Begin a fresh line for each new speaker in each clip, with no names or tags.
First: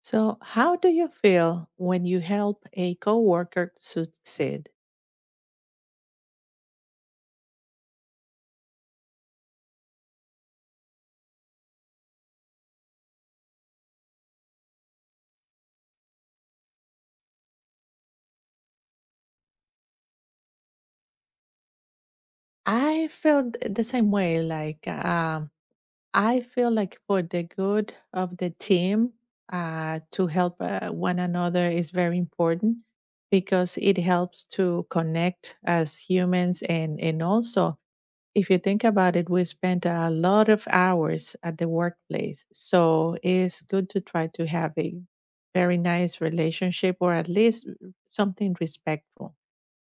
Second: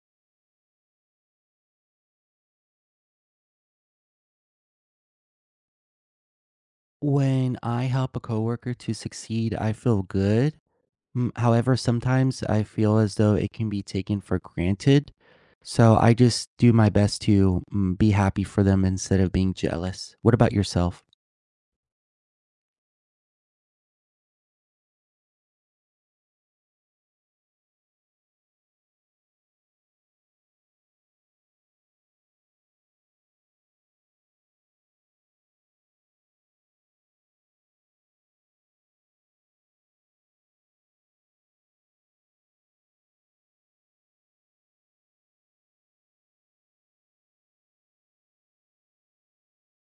So, how do you feel when you help a coworker succeed?
When I help a coworker to succeed, I feel good. However, sometimes I feel as though it can be taken for granted. So I just do my best to be happy for them instead of being jealous. What about yourself?
I feel the same way. Like, I feel like for the good of the team, to help one another is very important because it helps to connect as humans and also if you think about it, we spend a lot of hours at the workplace. So it's good to try to have a very nice relationship or at least something respectful.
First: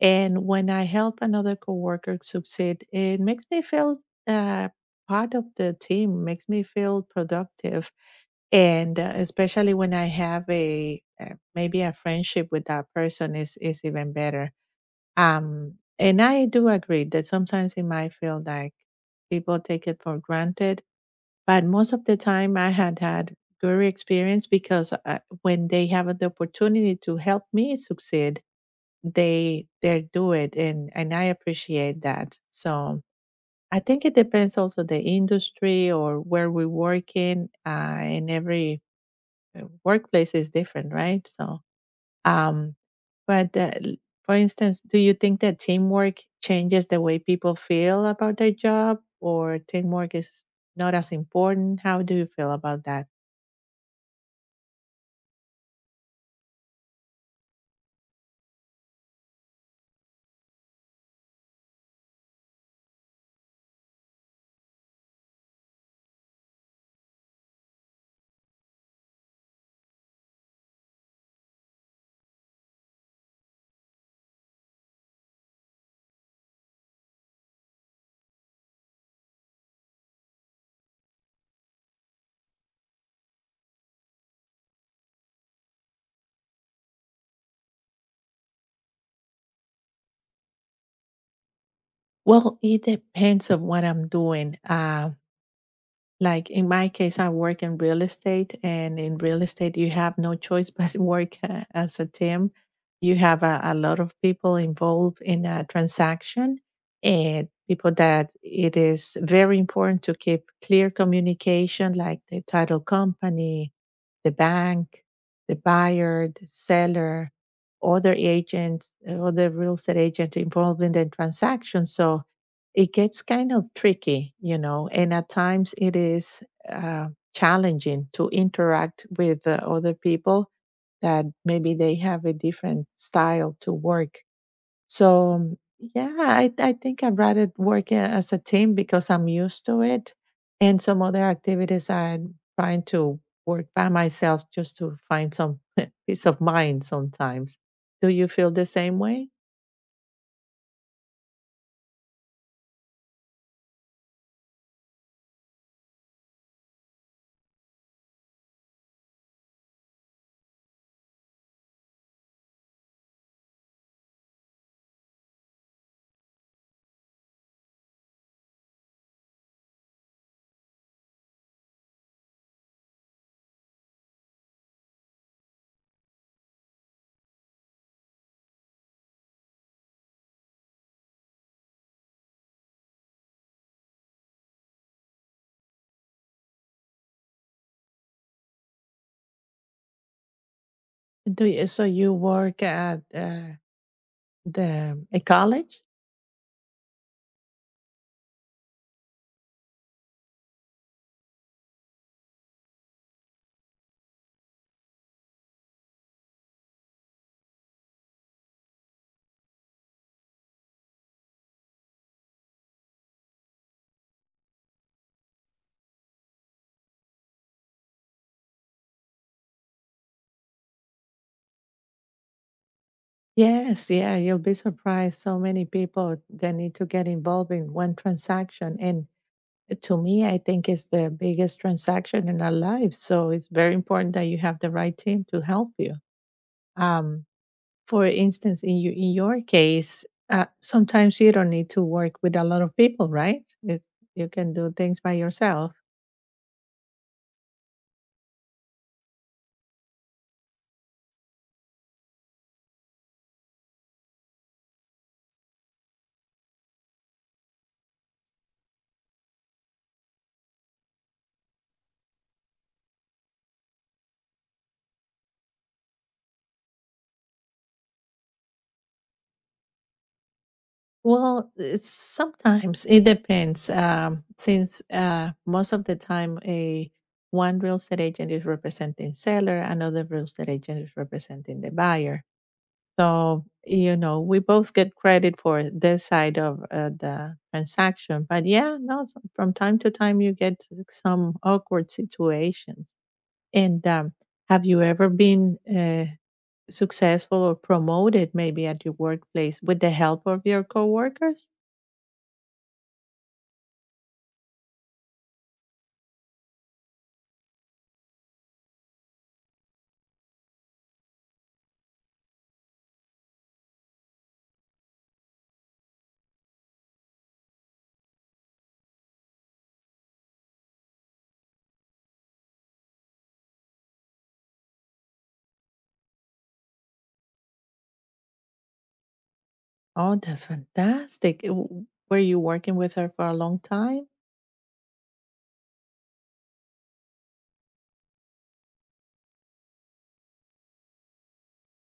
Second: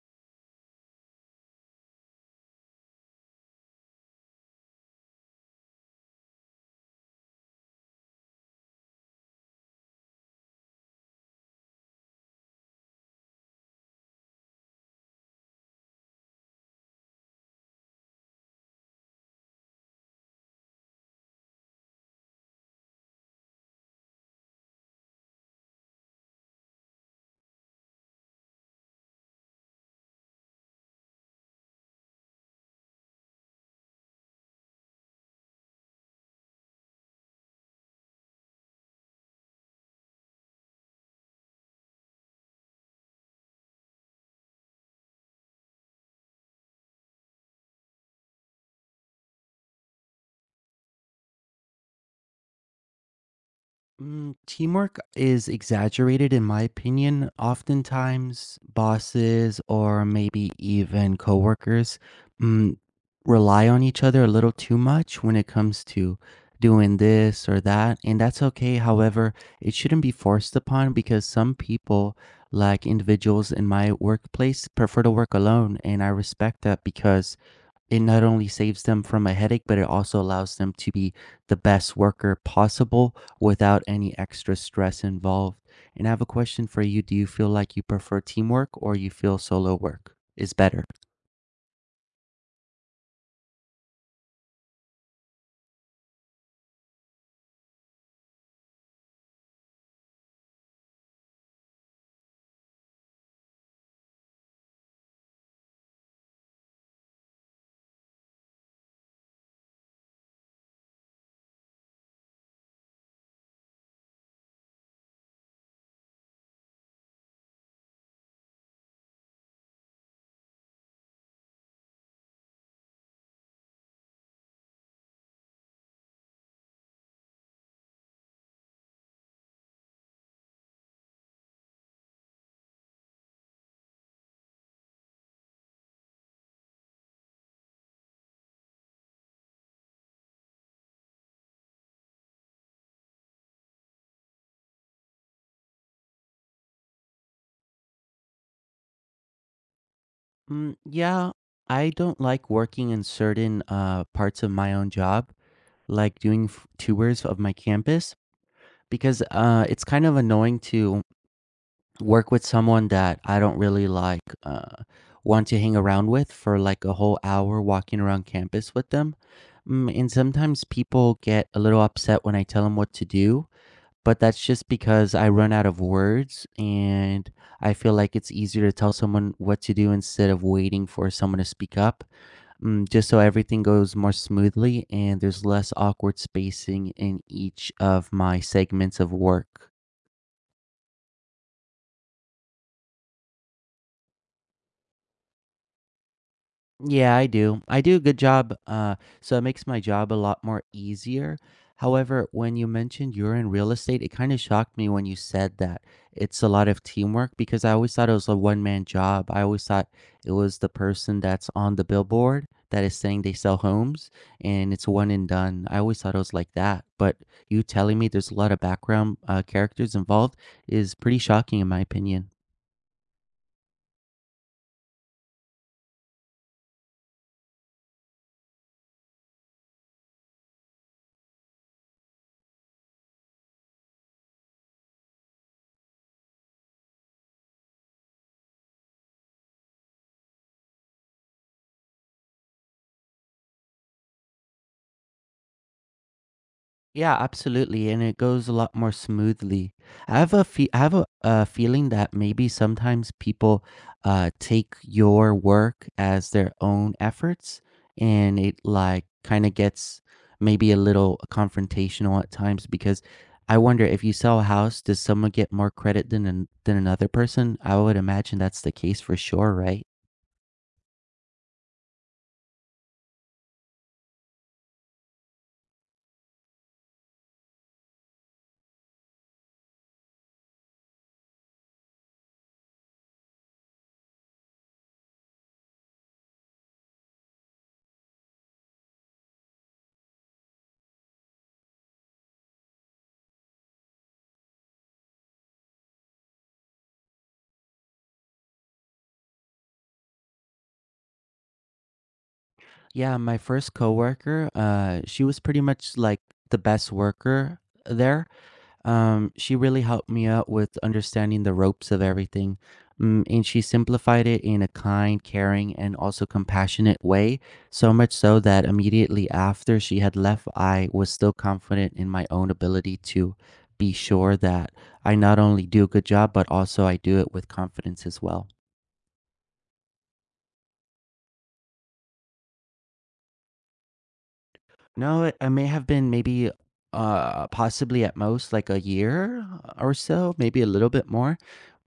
And when I help another coworker succeed, it makes me feel uh, part of the team, makes me feel productive. And especially when I have a maybe a friendship with that person is even better, um, and I do agree that sometimes it might feel like people take it for granted, but most of the time I had had good experience because when they have the opportunity to help me succeed, they do it, and I appreciate that. So I think it depends also the industry or where we work in, and every workplace is different, right? Um, but uh, l- for instance, do you think that teamwork changes the way people feel about their job, or teamwork is not as important? How do you feel about that?
Teamwork is exaggerated, in my opinion. Oftentimes, bosses or maybe even coworkers mm, rely on each other a little too much when it comes to doing this or that, and that's okay. However, it shouldn't be forced upon because some people, like individuals in my workplace, prefer to work alone, and I respect that because it not only saves them from a headache, but it also allows them to be the best worker possible without any extra stress involved. And I have a question for you. Do you feel like you prefer teamwork or you feel solo work is better?
Well, it depends on what I'm doing. Like in my case, I work in real estate, and in real estate, you have no choice but to work as a team. You have a lot of people involved in a transaction, and people that it is very important to keep clear communication, like the title company, the bank, the buyer, the seller, other agents, other real estate agents involved in the transaction. So it gets kind of tricky, you know, and at times it is uh, challenging to interact with other people that maybe they have a different style to work. So, yeah, I think I'd rather work as a team because I'm used to it. And some other activities I'm trying to work by myself just to find some peace of mind sometimes. Do you feel the same way?
Mm, yeah, I don't like working in certain parts of my own job, like doing tours of my campus, because it's kind of annoying to work with someone that I don't really like want to hang around with for like a whole hour walking around campus with them. Mm, and sometimes people get a little upset when I tell them what to do, but that's just because I run out of words and I feel like it's easier to tell someone what to do instead of waiting for someone to speak up, just so everything goes more smoothly and there's less awkward spacing in each of my segments of work.
Do you, so you work at the a college?
Yeah, I do. I do a good job, so it makes my job a lot more easier. However, when you mentioned you're in real estate, it kind of shocked me when you said that it's a lot of teamwork because I always thought it was a one man job. I always thought it was the person that's on the billboard that is saying they sell homes, and it's one and done. I always thought it was like that. But you telling me there's a lot of background characters involved is pretty shocking, in my opinion.
Yes, yeah, you'll be surprised so many people that need to get involved in one transaction. And to me, I think it's the biggest transaction in our lives. So it's very important that you have the right team to help you. Um, for instance, in your case, sometimes you don't need to work with a lot of people, right? It's, you can do things by yourself.
Yeah, absolutely, and it goes a lot more smoothly. I have a I have a feeling that maybe sometimes people take your work as their own efforts, and it like kind of gets maybe a little confrontational at times because I wonder, if you sell a house, does someone get more credit than than another person? I would imagine that's the case for sure, right?
Well, it's sometimes it depends. Since most of the time, a one real estate agent is representing seller, another real estate agent is representing the buyer. So you know, we both get credit for this side of the transaction. But yeah, no, from time to time, you get some awkward situations. And have you ever been successful or promoted, maybe at your workplace, with the help of your coworkers?
Yeah, my first coworker, she was pretty much like the best worker there. She really helped me out with understanding the ropes of everything. Mm, and she simplified it in a kind, caring, and also compassionate way, so much so that immediately after she had left, I was still confident in my own ability to be sure that I not only do a good job, but also I do it with confidence as well.
Oh, that's fantastic. Were you working with her for a long time?
No, it I may have been maybe, possibly at most like a year or so, maybe a little bit more.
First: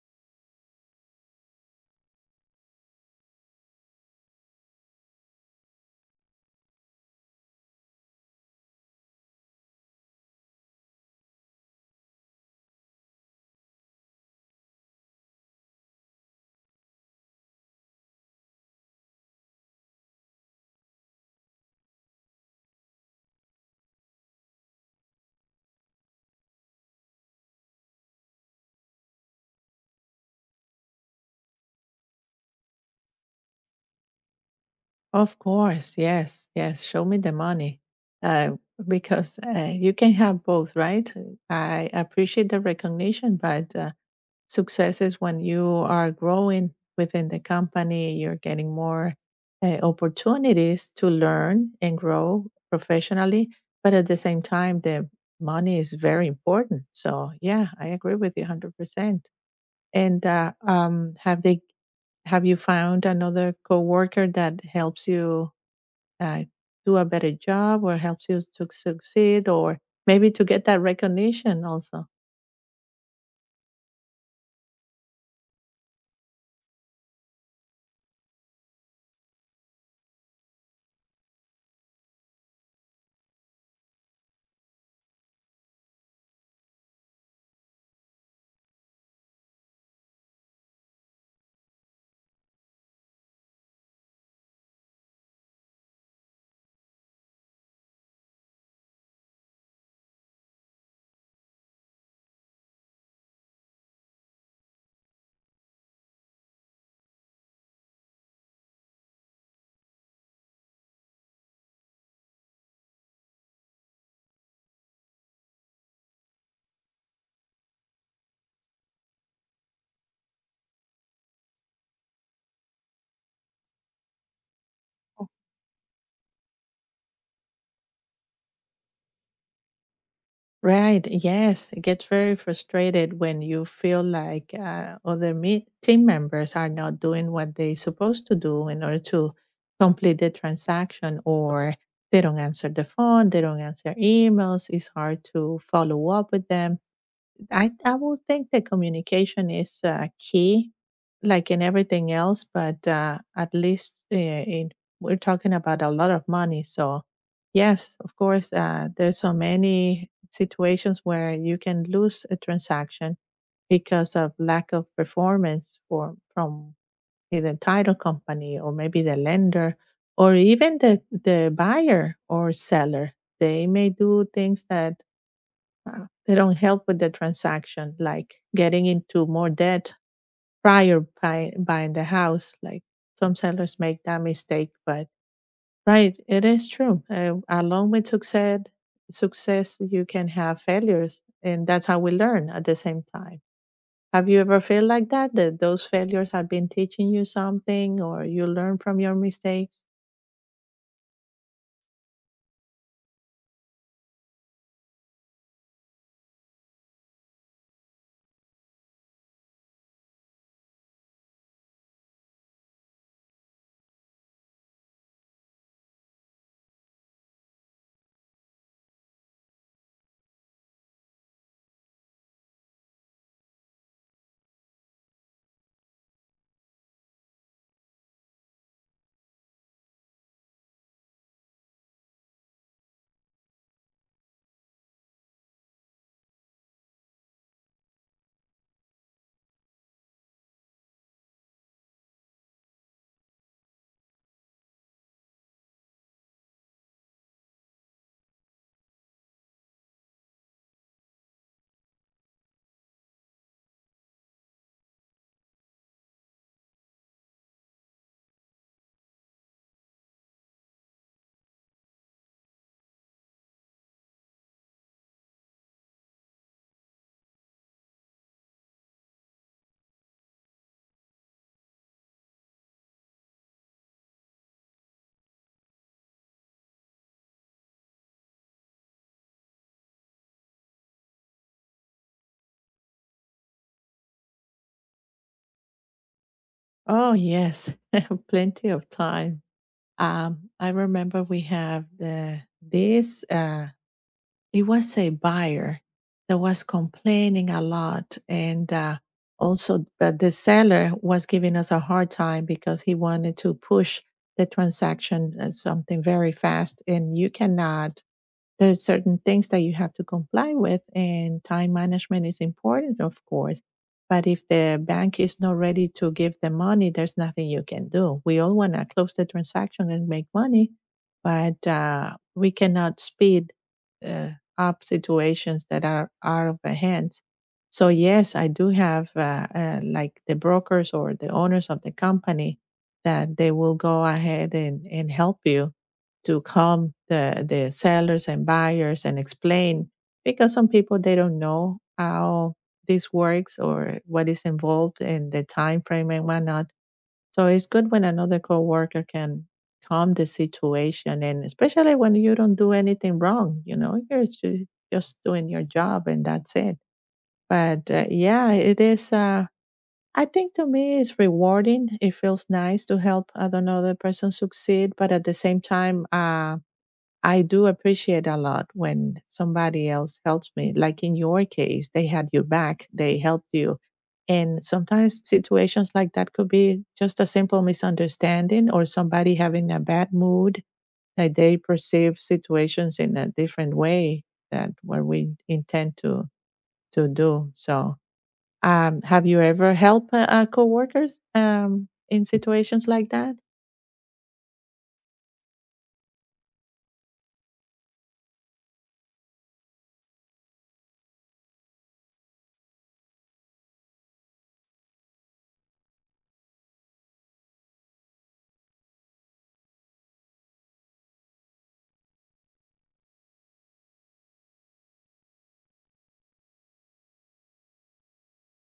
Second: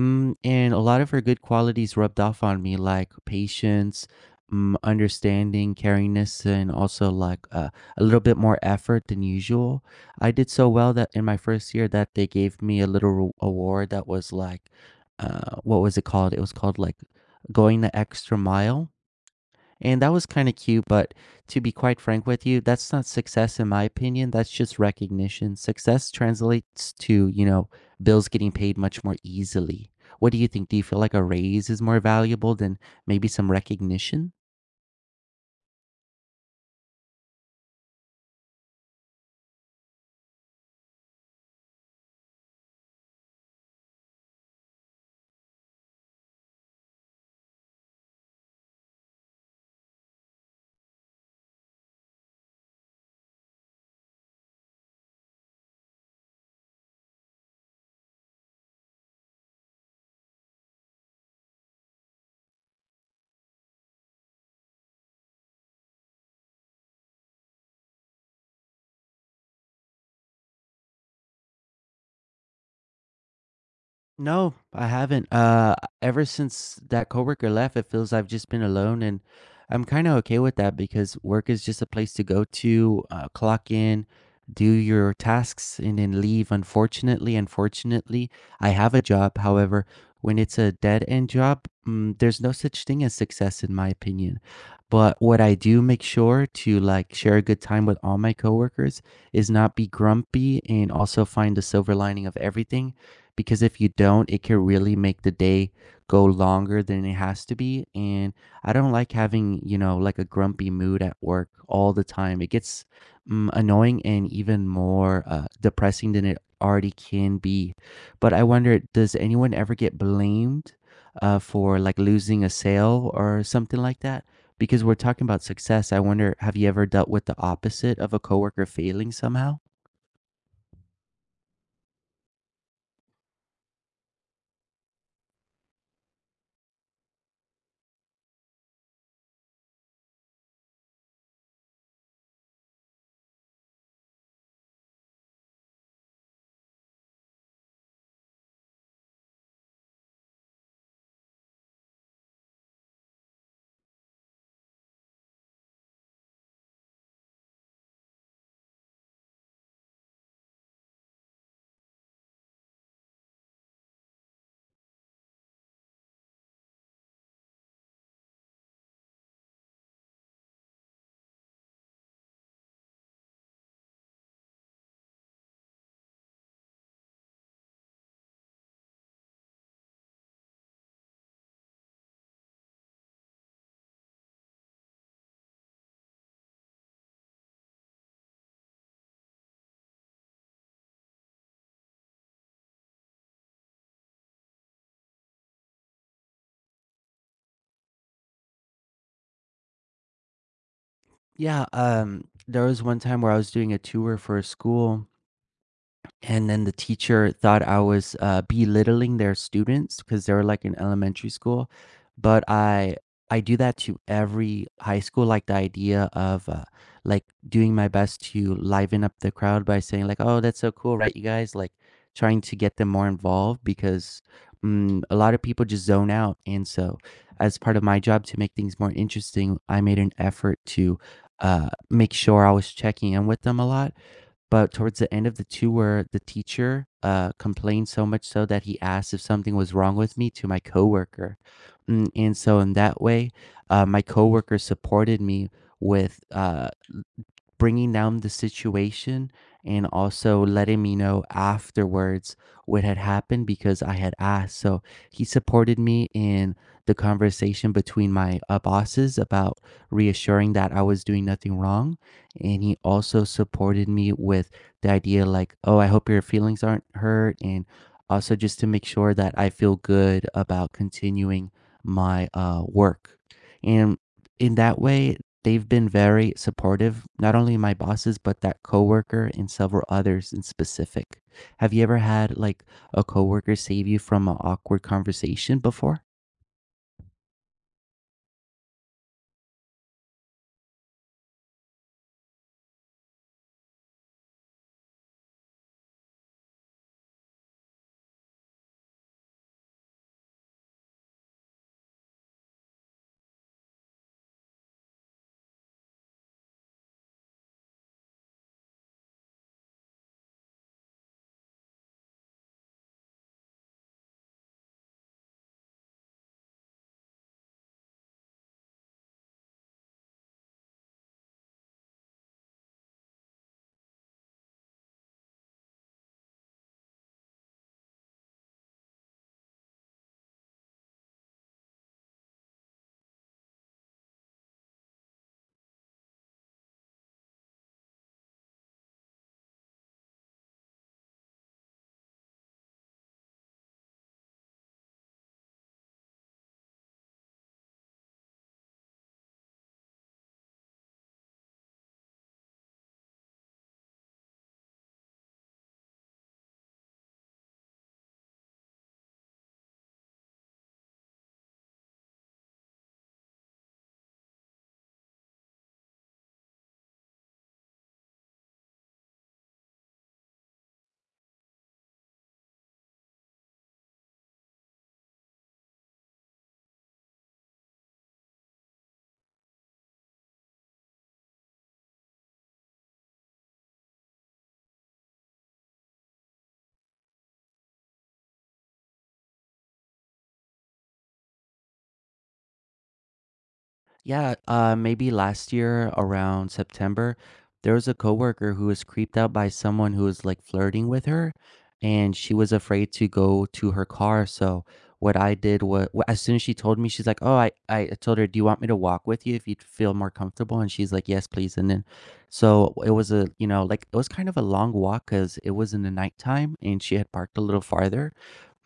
Mm, and a lot of her good qualities rubbed off on me, like patience, understanding, caringness, and also like a little bit more effort than usual. I did so well that in my first year that they gave me a little award that was like, what was it called? It was called like going the extra mile. And that was kind of cute, but to be quite frank with you, that's not success in my opinion. That's just recognition. Success translates to, bills getting paid much more easily. What do you think? Do you feel like a raise is more valuable than maybe some recognition?
Of course, yes, yes. Show me the money. Uh, because you can have both, right? I appreciate the recognition, but success is when you are growing within the company, you're getting more opportunities to learn and grow professionally. But at the same time, the money is very important. So, yeah, I agree with you 100%. And have you found another coworker that helps you, uh, do a better job or helps you to succeed or maybe to get that recognition also?
No, I haven't. Ever since that coworker left, it feels I've just been alone, and I'm kind of okay with that because work is just a place to go to, clock in, do your tasks, and then leave. Unfortunately, unfortunately, I have a job. However, when it's a dead end job, there's no such thing as success, in my opinion. But what I do make sure to like share a good time with all my coworkers is not be grumpy and also find the silver lining of everything, because if you don't, it can really make the day go longer than it has to be. And I don't like having, like a grumpy mood at work all the time. It gets annoying and even more depressing than it already can be. But I wonder, does anyone ever get blamed for like losing a sale or something like that? Because we're talking about success. I wonder, have you ever dealt with the opposite of a coworker failing somehow?
Right, yes, it gets very frustrated when you feel like, other me team members are not doing what they supposed to do in order to complete the transaction, or they don't answer the phone, they don't answer emails, it's hard to follow up with them. I would think that communication is key, like in everything else. But at least we're talking about a lot of money. So yes, of course, there's so many situations where you can lose a transaction because of lack of performance for from either title company or maybe the lender or even the buyer or seller. They may do things that they don't help with the transaction, like getting into more debt prior by buying the house. Like some sellers make that mistake, but right, it is true. Along with success, success you can have failures, and that's how we learn at the same time. Have you ever felt like that? That those failures have been teaching you something, or you learn from your mistakes?
Yeah, there was one time where I was doing a tour for a school, and then the teacher thought I was, belittling their students because they were, like, in elementary school, but I do that to every high school, like, the idea of, like, doing my best to liven up the crowd by saying, like, "Oh, that's so cool, right, you guys?" Like, trying to get them more involved because, a lot of people just zone out, and so as part of my job to make things more interesting, I made an effort to, make sure I was checking in with them a lot, but towards the end of the tour, the teacher, complained so much so that he asked if something was wrong with me to my coworker. Mm, and so in that way, my coworker supported me with, bringing down the situation and also letting me know afterwards what had happened because I had asked. So he supported me in the conversation between my bosses about reassuring that I was doing nothing wrong. And he also supported me with the idea, like, oh, I hope your feelings aren't hurt. And also just to make sure that I feel good about continuing my work. And in that way, they've been very supportive, not only my bosses, but that coworker and several others in specific. Have you ever had like a coworker save you from an awkward conversation before?
Oh yes, plenty of time. I remember we have this. It was a buyer that was complaining a lot and also but the seller was giving us a hard time because he wanted to push the transaction as something very fast and you cannot there are certain things that you have to comply with, and time management is important, of course. But if the bank is not ready to give the money, there's nothing you can do. We all want to close the transaction and make money, but we cannot speed uh, up situations that are out of our hands. So yes, I do have like the brokers or the owners of the company that they will go ahead and help you to calm the sellers and buyers and explain because some people they don't know how this works or what is involved in the time frame and whatnot. So it's good when another coworker can calm the situation and especially when you don't do anything wrong, you know, just doing your job and that's it. But yeah, it is. I think to me it's rewarding. It feels nice to help another person succeed, but at the same time, I do appreciate a lot when somebody else helps me. Like in your case, they had your back, they helped you. And sometimes situations like that could be just a simple misunderstanding or somebody having a bad mood that they perceive situations in a different way that what we intend to do. So, have you ever helped coworkers in situations like that?
Yeah, maybe last year around September, there was a coworker who was creeped out by someone who was like flirting with her, and she was afraid to go to her car. So what I did was, as soon as she told me, she's like, "Oh, I told her, do you want me to walk with you if you'd feel more comfortable?" And she's like, "Yes, please." And then, so it was a like it was kind of a long walk because it was in the nighttime and she had parked a little farther.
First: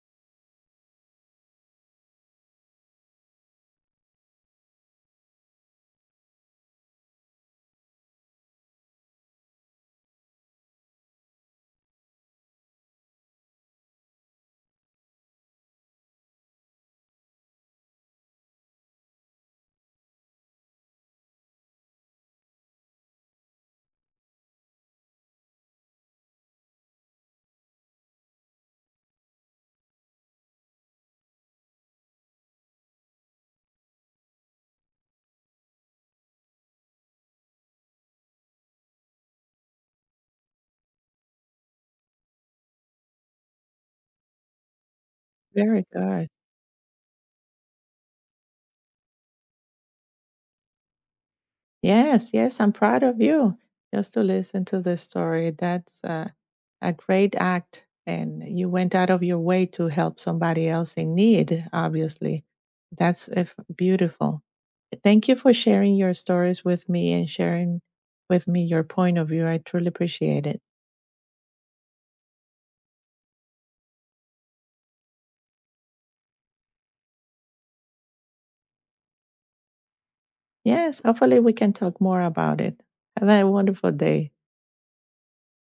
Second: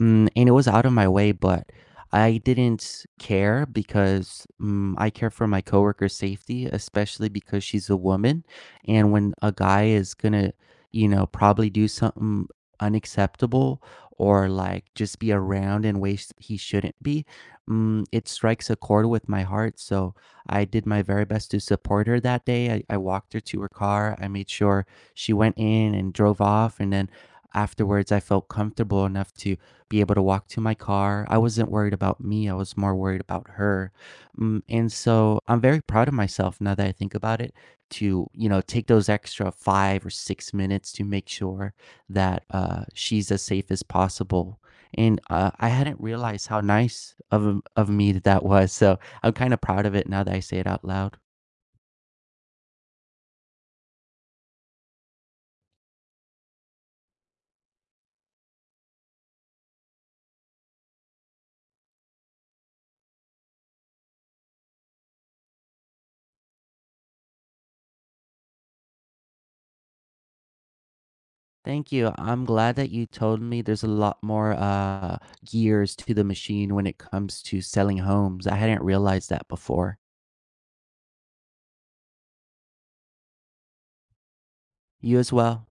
Mm, and it was out of my way, but I didn't care because I care for my coworker's safety, especially because she's a woman. And when a guy is gonna, probably do something unacceptable or like just be around in ways he shouldn't be, it strikes a chord with my heart. So I did my very best to support her that day. I walked her to her car. I made sure she went in and drove off. And then afterwards, I felt comfortable enough to be able to walk to my car. I wasn't worried about me, I was more worried about her. Mm, and so I'm very proud of myself now that I think about it to, take those extra 5 or 6 minutes to make sure that she's as safe as possible. And I
Very
hadn't
good.
realized how nice of of me that that was. So I'm kind of proud of it now that I say it out loud.
Yes, yes, I'm proud of you. Just to listen to the story, that's a great act. And you went out of your way to help somebody else in need, obviously. That's if, beautiful. Thank you for sharing your stories with me and sharing with me your point of view. I truly appreciate it.
Thank you. I'm glad that you told me there's a lot more gears to the machine when it comes to selling homes. I hadn't realized that before.
Yes, hopefully we can talk more about it. Have a wonderful day.
You as well.